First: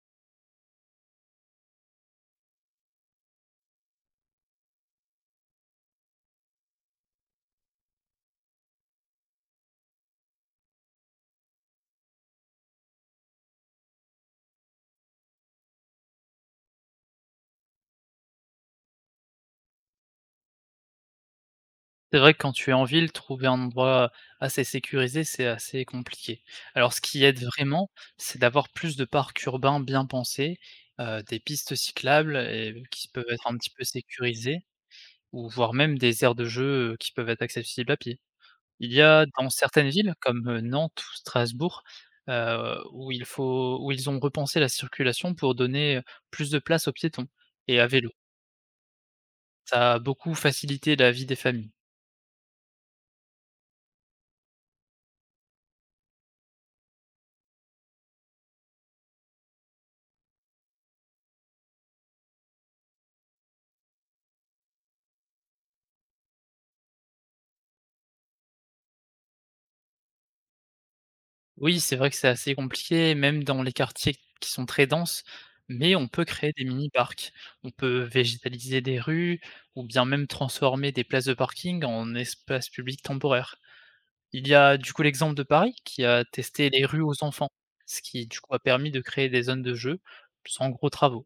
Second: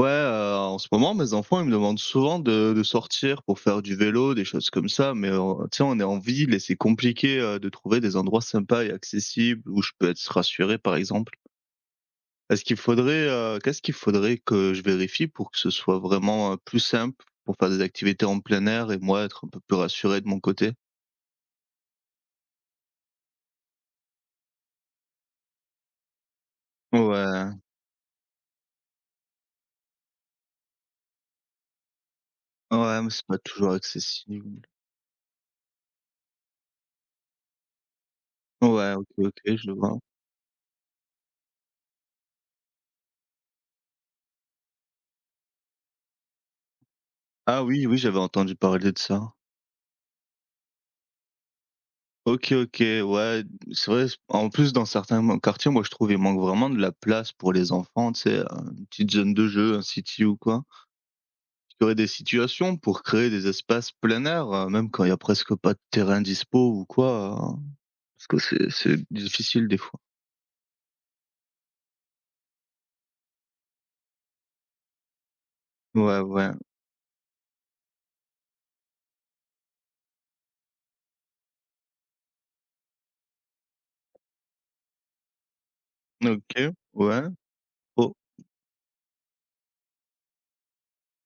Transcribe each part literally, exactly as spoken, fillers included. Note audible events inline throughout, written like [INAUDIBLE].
Ouais, heu, en ce moment, mes enfants, ils me demandent souvent de de sortir pour faire du vélo, des choses comme ça, mais on tu sais, on est en ville et c'est compliqué, heu, de trouver des endroits sympas et accessibles où je peux être rassuré, par exemple. Est-ce qu'il faudrait, heu, qu'est-ce qu'il faudrait que je vérifie pour que ce soit vraiment, heu, plus simple pour faire des activités en plein air et moi être un peu plus rassuré de mon côté? C'est vrai que quand tu es en ville, trouver un endroit assez sécurisé, c'est assez compliqué. Alors ce qui aide Ouais, vraiment, c'est d'avoir plus de parcs urbains bien pensés, heu, des pistes cyclables et ouais, qui mais c'est peuvent pas être un petit toujours peu accessible. sécurisées ou voire même des aires de jeu, heu, qui peuvent être accessibles à pied. Il Ouais, y OK, a OK, dans je le certaines vois. villes comme, heu, Nantes ou Strasbourg, heu, où il faut où ils ont repensé la circulation pour donner plus de place aux piétons Ah et à oui, oui, vélo. j'avais entendu parler de ça. Ça a beaucoup facilité la vie des familles. OK, OK, ouais, c'est vrai, s en plus dans certains m quartiers, moi je trouve, il manque vraiment de la place pour les enfants, tu sais, heu, une petite zone de jeu, un city ou quoi. Il y aurait des situations pour créer des espaces plein air, heu, même quand il y a presque pas de terrain dispo ou quoi, hein, parce que c'est c'est difficile des fois. Oui, c'est vrai que c'est assez compliqué, même dans les quartiers qui sont très denses, mais on Ouais, peut ouais. créer des mini-parcs. On peut végétaliser des rues ou bien même transformer des places de parking en espaces publics temporaires. Il y a du coup l'exemple de Paris qui a testé OK, les rues ouais. aux enfants, ce Oh, qui du coup a permis de créer des zones de jeu sans gros travaux.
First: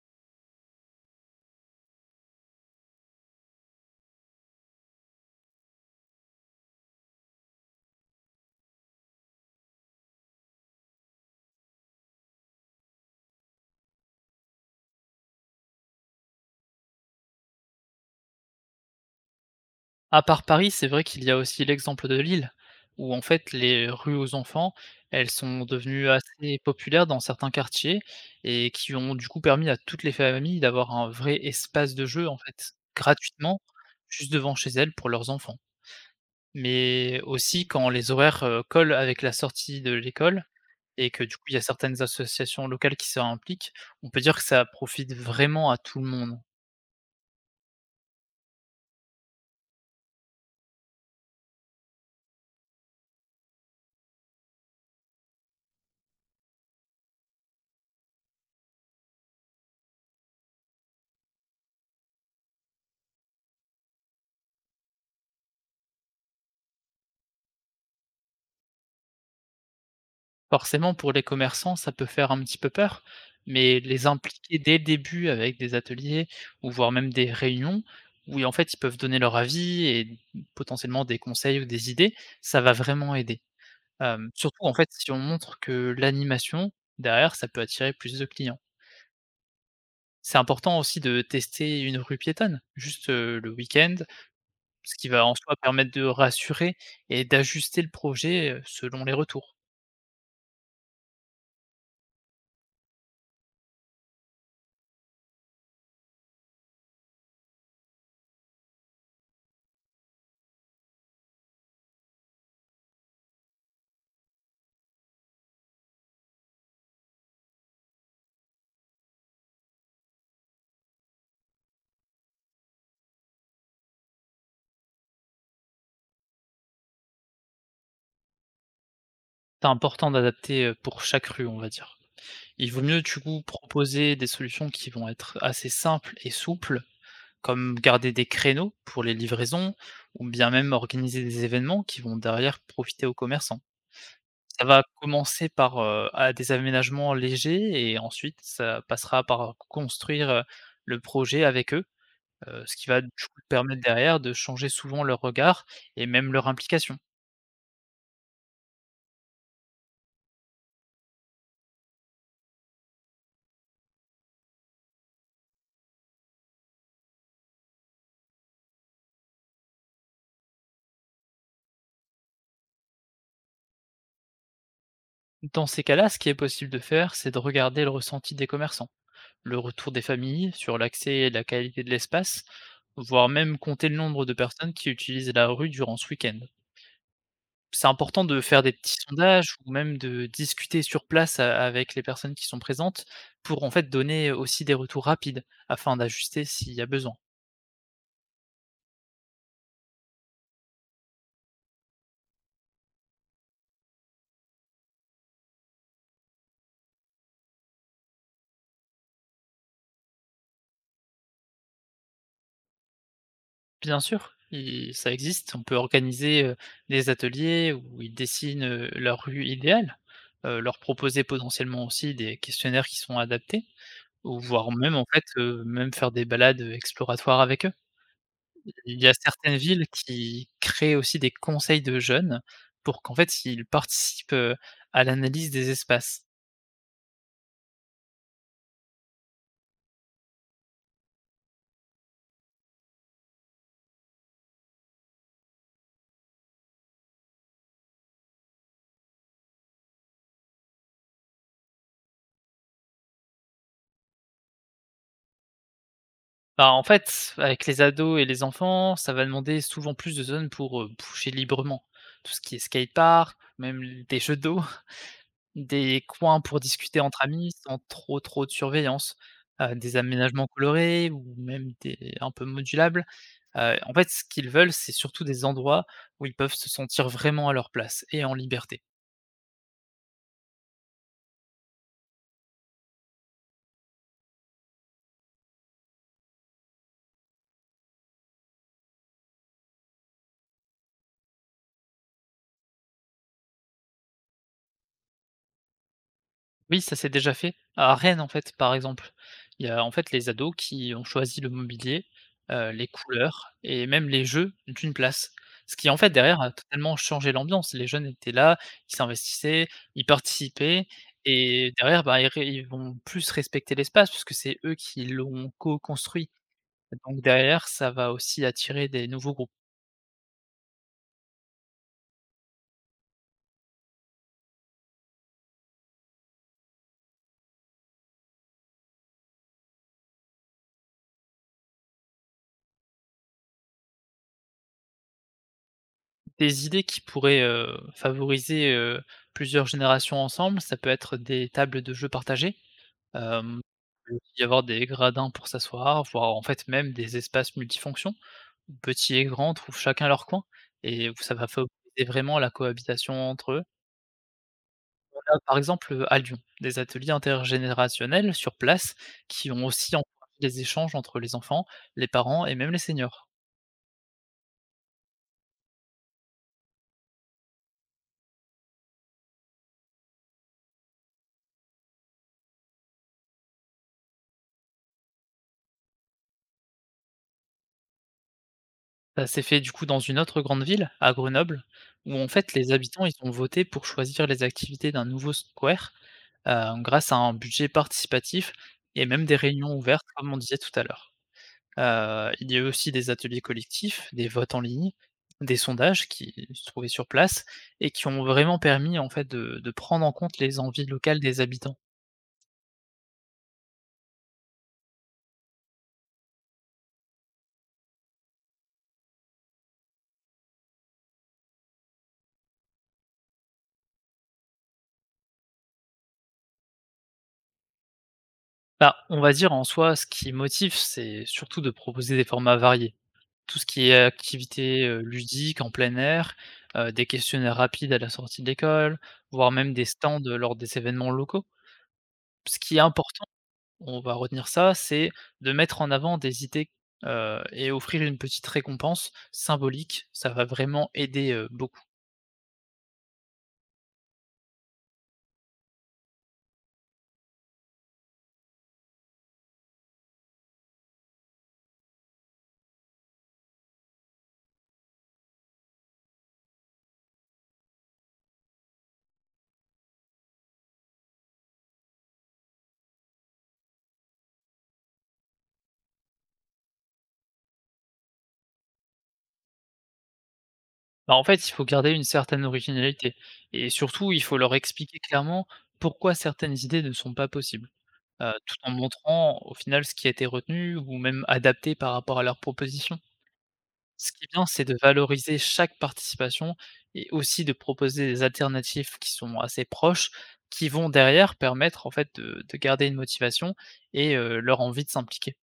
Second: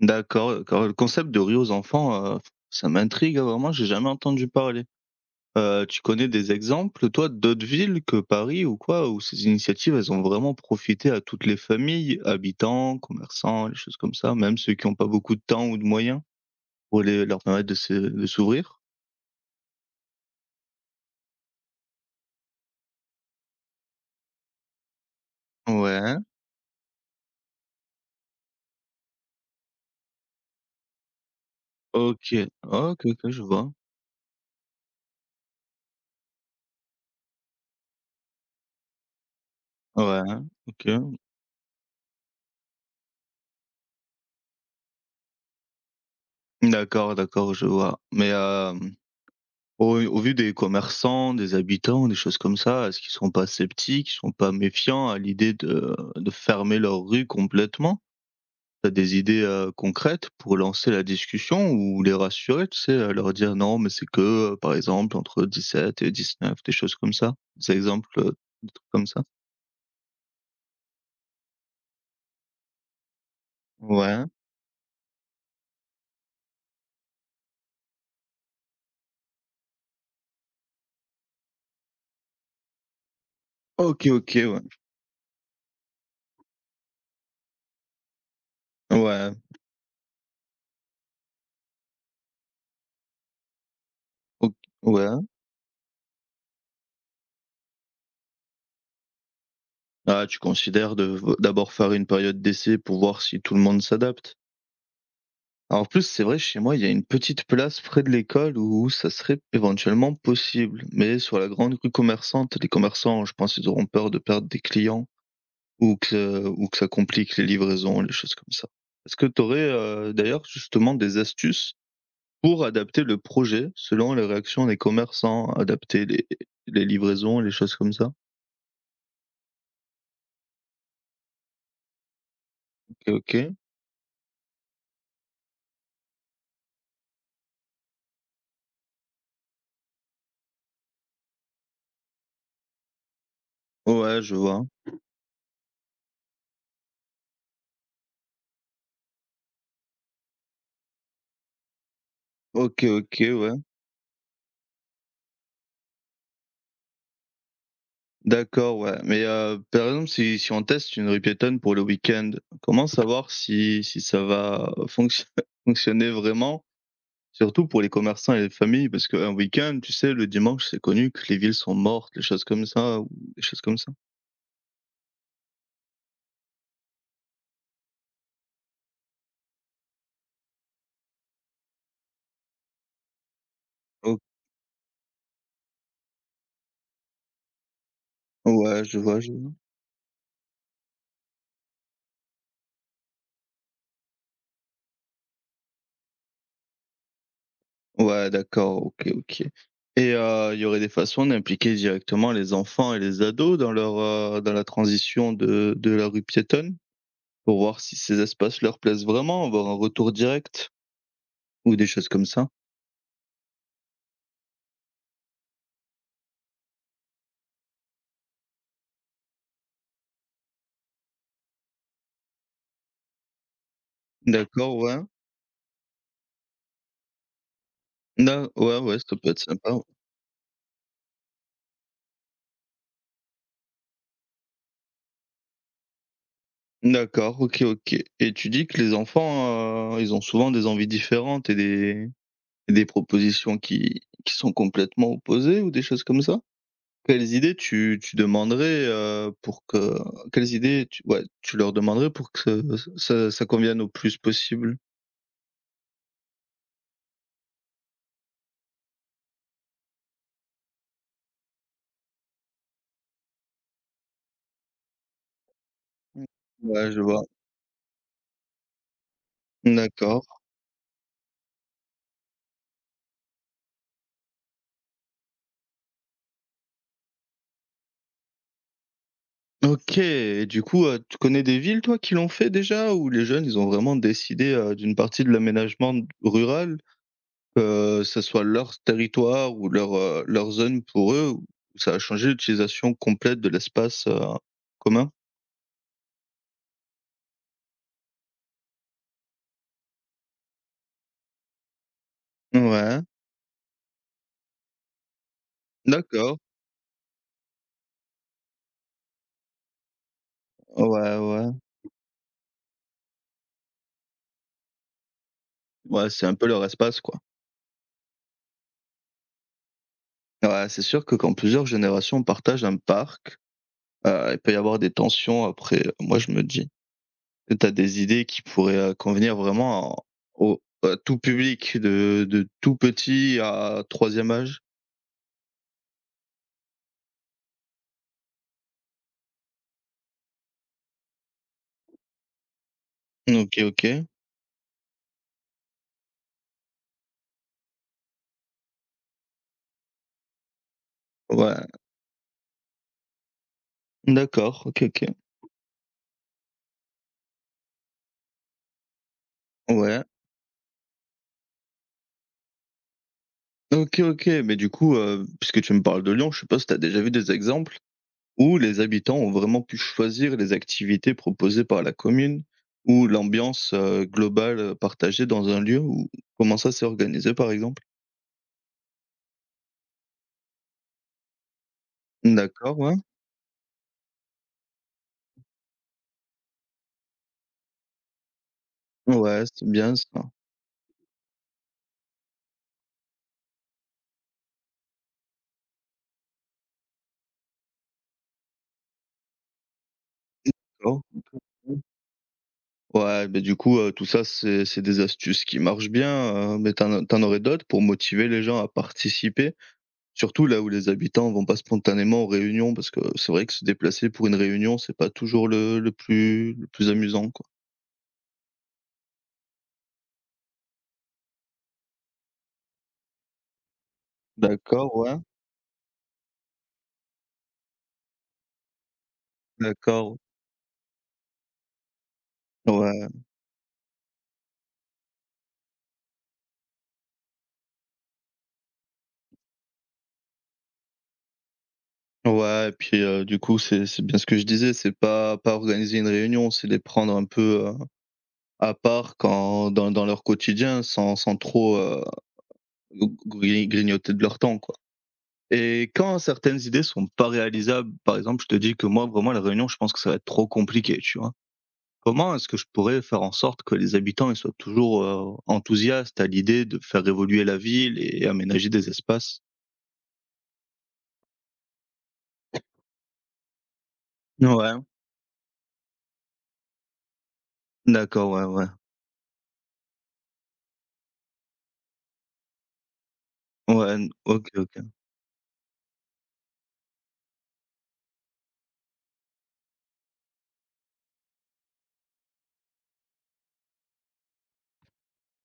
d'accord, d'accord. Le concept de rue aux enfants, heu, ça m'intrigue, hein, vraiment, j'ai jamais entendu parler. Heu, tu connais des exemples, toi, d'autres villes que Paris ou quoi, où ces initiatives, elles ont vraiment profité à toutes les familles, habitants, commerçants, les choses comme ça, même ceux qui n'ont pas beaucoup de temps ou de moyens pour les leur permettre de se de s'ouvrir? À part Paris, c'est vrai qu'il y a aussi l'exemple de Lille, où en fait les rues aux enfants, elles sont devenues Ouais, assez populaires dans certains quartiers et qui ont du coup permis à toutes les familles d'avoir un vrai espace de jeu, OK. en fait, OK, OK, je gratuitement, vois. juste devant chez elles pour leurs enfants. Mais aussi quand les horaires, heu, collent avec la sortie de Ouais, l'école OK. et que du coup il y a certaines associations locales qui s'impliquent, on peut dire que ça profite vraiment à tout le monde. D'accord, d'accord, je vois. Mais, hem, au au vu des commerçants, des habitants, des choses comme ça, est-ce qu'ils sont pas sceptiques, ils sont pas méfiants à l'idée de de fermer leur rue complètement? Tu des idées, heu, concrètes pour lancer la discussion ou les rassurer, tu sais, heu, leur dire: «Non, mais c'est que, heu, par exemple, entre dix-sept heures et dix-neuf heures», des choses comme ça? Des exemples, heu, des trucs comme ça? Forcément, pour les commerçants, ça peut faire un petit peu peur, mais les Ouais. impliquer dès le début avec des ateliers ou voire même des réunions où, en fait, ils peuvent donner leur avis et potentiellement des conseils ou des idées, ça va vraiment aider. OK, Hem, OK, Surtout, ouais. en fait, si on montre que l'animation, derrière, ça peut attirer plus de clients. Ouais. C'est important aussi de tester une rue piétonne, juste, heu, le week-end, OK, ce qui ouais. va en soi permettre de rassurer et d'ajuster le projet, heu, selon les retours. Ah, tu considères de d'abord faire une période d'essai pour voir si tout le monde s'adapte? Alors en plus, c'est vrai, chez moi, il y a une petite place près de l'école où ça serait éventuellement possible, mais sur la grande rue commerçante, les commerçants, je pense ils auront peur de perdre des clients. Ou que ou que ça complique les livraisons, les choses comme ça. Est-ce que tu aurais, euh, d'ailleurs justement des astuces pour adapter le projet selon les réactions des commerçants, adapter les les livraisons, les choses comme ça? C'est important d'adapter, heu, pour chaque rue, on va dire. Il vaut mieux OK, du coup OK. proposer des solutions qui vont être assez simples et souples, comme garder des créneaux pour les livraisons ou bien même organiser des événements qui vont derrière profiter aux commerçants. Ouais, je vois. Ça va commencer par, heu, à des aménagements légers et ensuite ça passera par construire, heu, le projet avec eux, heu, ce OK, qui va du OK, coup ouais. permettre derrière de changer souvent leur regard et même leur implication. D'accord, ouais, mais heu, par exemple, si si on teste une rue piétonne pour le week-end, comment savoir si si ça va fonctio [LAUGHS] fonctionner vraiment? Surtout pour les commerçants et les familles, parce qu'un week-end, tu sais, le dimanche, c'est connu que les villes sont mortes, les choses comme ça, ou des choses comme ça. Dans ces cas-là, ce qui est possible de faire, c'est de regarder le ressenti des commerçants, le retour des familles sur l'accès et la qualité de l'espace, voire même compter le O nombre de personnes qui utilisent la rue durant ce week-end. C'est important de faire des ouais, petits je vois, je vois. sondages ou même de discuter sur place a- avec les personnes qui sont présentes pour en fait donner aussi des retours rapides afin d'ajuster s'il y a besoin. Ouais, d'accord, OK, OK. Et heu, il y aurait des façons d'impliquer directement les enfants et les ados dans leur, heu, dans la transition de de la rue piétonne? Pour voir si ces espaces leur plaisent vraiment, avoir un retour direct ou des choses comme ça? Bien sûr, i ça existe. On peut organiser, heu, des ateliers où ils dessinent, heu, leur rue idéale, heu, leur proposer potentiellement aussi des questionnaires qui sont adaptés ou voire D'accord, même ouais. en fait, heu, même faire des balades exploratoires avec eux. Da ouais, ouais, Il y a ça peut être certaines sympa. Ouais. villes qui créent aussi des conseils de jeunes pour qu'en fait ils participent, heu, à l'analyse des espaces. D'accord, OK, OK. Et tu dis que les enfants, heu, ils ont souvent des envies différentes et des et des propositions qui qui sont complètement opposées ou des choses comme ça? Quelles idées tu tu demanderais, heu, pour que quelles idées tu ouais, tu leur demanderais pour que ça ça convienne au plus possible? Bah, en fait, avec les ados et les enfants, ça va demander souvent plus de zones pour, heu, bouger librement. Tout ce qui est skatepark, même des jeux d'eau. Des Mmh. coins pour Ouais, je discuter entre vois. amis sans trop, trop de surveillance, heu, des D'accord. aménagements colorés ou même des un peu modulables. Heu, en fait, ce qu'ils veulent, c'est surtout des endroits où ils peuvent se sentir vraiment à leur place et en liberté. OK et du coup, heu, tu connais des villes toi qui l'ont fait déjà? Où les jeunes, ils ont vraiment décidé, heu, d'une partie de l'aménagement rural? Que ça soit leur territoire ou leur, heu, leur zone pour eux ou ça a changé l'utilisation complète de l'espace, heu, commun? Oui, ça s'est déjà fait. À Rennes, en fait, par exemple, il y a en fait les ados qui ont choisi le mobilier, heu, les Ouais, couleurs et même les jeux d'une place. Ce qui en fait d'accord. derrière a totalement changé l'ambiance. Les jeunes étaient là, ils s'investissaient, ils participaient Ouais, ouais. et derrière, bah, ils ré ils vont plus respecter l'espace puisque c'est eux qui l'ont Ouais, c'est co-construit. un peu leur espace, quoi. Donc derrière, ça va aussi attirer des nouveaux groupes. Ouais, c'est sûr que quand plusieurs générations partagent un parc, heu, il peut y avoir des tensions après, euh, moi je me dis. Tu as des idées qui pourraient, heu, convenir vraiment en au à tout public de de tout petit à troisième âge? Des idées qui pourraient, heu, favoriser, heu, plusieurs générations ensemble, ça peut être des tables de jeux partagées. Hem, OK, OK. il peut aussi y avoir des gradins pour s'asseoir, voire en fait même des espaces multifonctions où petits et grands trouvent chacun leur coin et où ça va Ouais, favoriser vraiment la cohabitation entre eux. d'accord. OK, OK. On a par exemple, à Lyon, des ateliers intergénérationnels sur place qui ont aussi Ouais. encouragé les échanges entre les enfants, les parents et même les seniors. OK, OK, mais du coup, heu, puisque tu me parles de Lyon, je sais pas si tu as déjà vu des exemples où les habitants ont vraiment pu choisir les activités proposées par la commune ou l'ambiance, heu, globale, euh, partagée dans un lieu ou comment ça s'est organisé, par exemple? Ça s'est fait du coup dans une autre grande ville, à Grenoble, où en fait les D'accord, ouais. habitants ils ont voté pour choisir les activités d'un nouveau square heu, grâce à un budget participatif et même des Ouais, c'est réunions bien ouvertes ça. comme on disait tout à l'heure. Heu, il y a eu aussi des ateliers collectifs, des votes en ligne, des sondages qui se trouvaient sur place et qui ont vraiment permis en fait de de prendre en compte les envies D'accord. locales des habitants. Mmh. Ouais, mais du coup, heu, tout ça, c'est c'est des astuces qui marchent bien, heu, mais t'en en aurais d'autres pour motiver les gens à participer? Surtout là où les habitants vont pas spontanément aux réunions, parce que c'est vrai que se déplacer pour une réunion, c'est pas toujours le le plus le plus amusant, quoi. Bah, on va dire en soi ce qui motive, c'est surtout de proposer des formats variés. Tout ce qui est activités, D'accord, heu, ouais, ludiques en plein air, heu, des questionnaires rapides à la sortie de l'école, voire même des d'accord. stands lors des événements locaux. Ce qui est Ouais, important, on va retenir ça, c'est de mettre en avant des idées, heu et offrir une petite récompense symbolique. Ça va vraiment aider, heu, beaucoup. ouais et puis, heu, du coup, c'est c'est bien ce que je disais, c'est pas pas organiser une réunion, c'est les prendre un peu, heu, à part quand dans dans leur quotidien sans sans trop, heu, gri grignoter de leur temps, quoi et quand certaines idées sont pas réalisables, par exemple, je te dis que moi, vraiment, la réunion, je pense que ça va être trop compliqué, tu vois? Comment est-ce que je pourrais faire en sorte que les habitants ils soient toujours euh, enthousiastes à l'idée de faire évoluer la ville et aménager des espaces? Bah, en fait, il faut garder une certaine originalité et surtout, il faut leur Ouais, expliquer clairement pourquoi certaines idées ne sont pas possibles, d'accord, heu, ouais, tout ouais. en montrant, au final, ce qui a été retenu ou même adapté par rapport à leurs propositions. Ouais, n- Ce qui est bien, OK, c'est de OK. valoriser chaque participation et aussi de proposer des alternatives qui sont assez proches, qui vont derrière permettre en fait de de garder une motivation et heu, leur envie de s'impliquer.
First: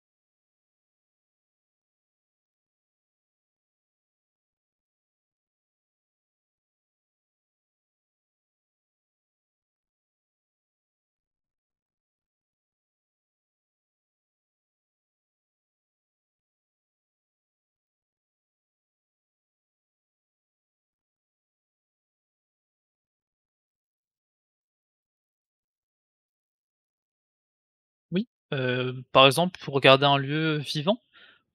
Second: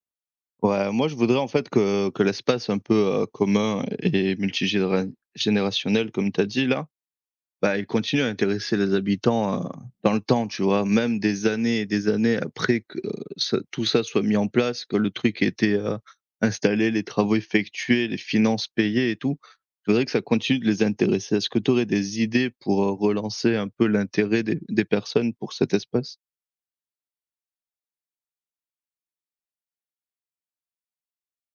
Ouais, moi je voudrais en fait que, que l'espace un peu euh, commun et multigénérationnel, comme tu as dit là, bah, il continue à intéresser les habitants, heu, dans le temps, tu vois? Même des années et des années après que euh, ça tout ça soit mis en place, que le truc ait été, heu, installé, les travaux effectués, les finances payées et tout. Je voudrais que ça continue de les intéresser. Est-ce que tu aurais des idées pour, heu, relancer un peu l'intérêt des des personnes pour cet espace? Oui, heu, par exemple, pour garder un lieu vivant,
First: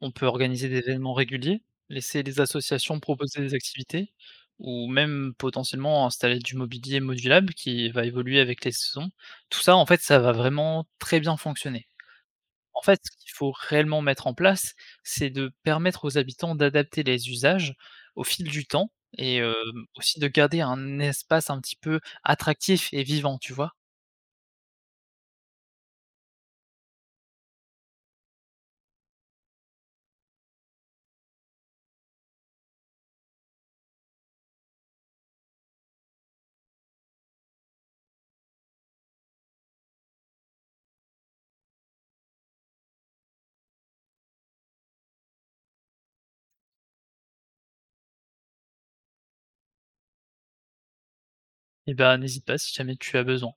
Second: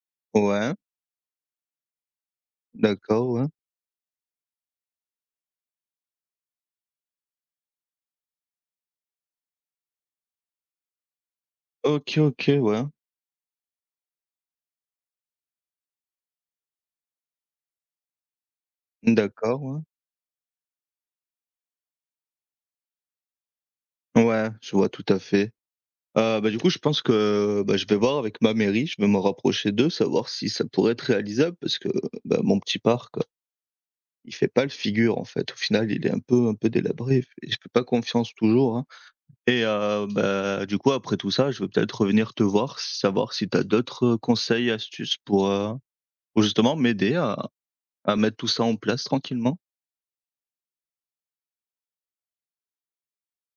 on peut organiser Ouais, des événements réguliers, laisser les associations d'accord, proposer ouais. des activités ou même potentiellement installer du mobilier modulable qui va évoluer avec les saisons. Tout ça, en fait, ça va vraiment très bien fonctionner. OK, OK, En ouais. fait, ce qu'il faut réellement mettre en place, c'est de permettre aux habitants d'adapter les usages au fil du temps et hem, D'accord, ouais. aussi de garder un espace un petit peu attractif et vivant, tu vois? Ouais, je vois tout à fait. Heu, bah, du coup, je pense que, bah, je vais voir avec ma mairie, je vais me rapprocher d'eux, savoir si ça pourrait être réalisable parce que, bah, mon petit parc, il fait pas le figure, en fait. Au final, il est un peu un peu délabré et je fais pas confiance toujours, hein et heu, bah, du coup, après tout ça, je vais peut-être revenir te voir, savoir si tu as d'autres, euh, conseils, astuces pour, heu, pour justement m'aider à à mettre tout ça en place tranquillement. Et ben, n'hésite pas si jamais tu as besoin.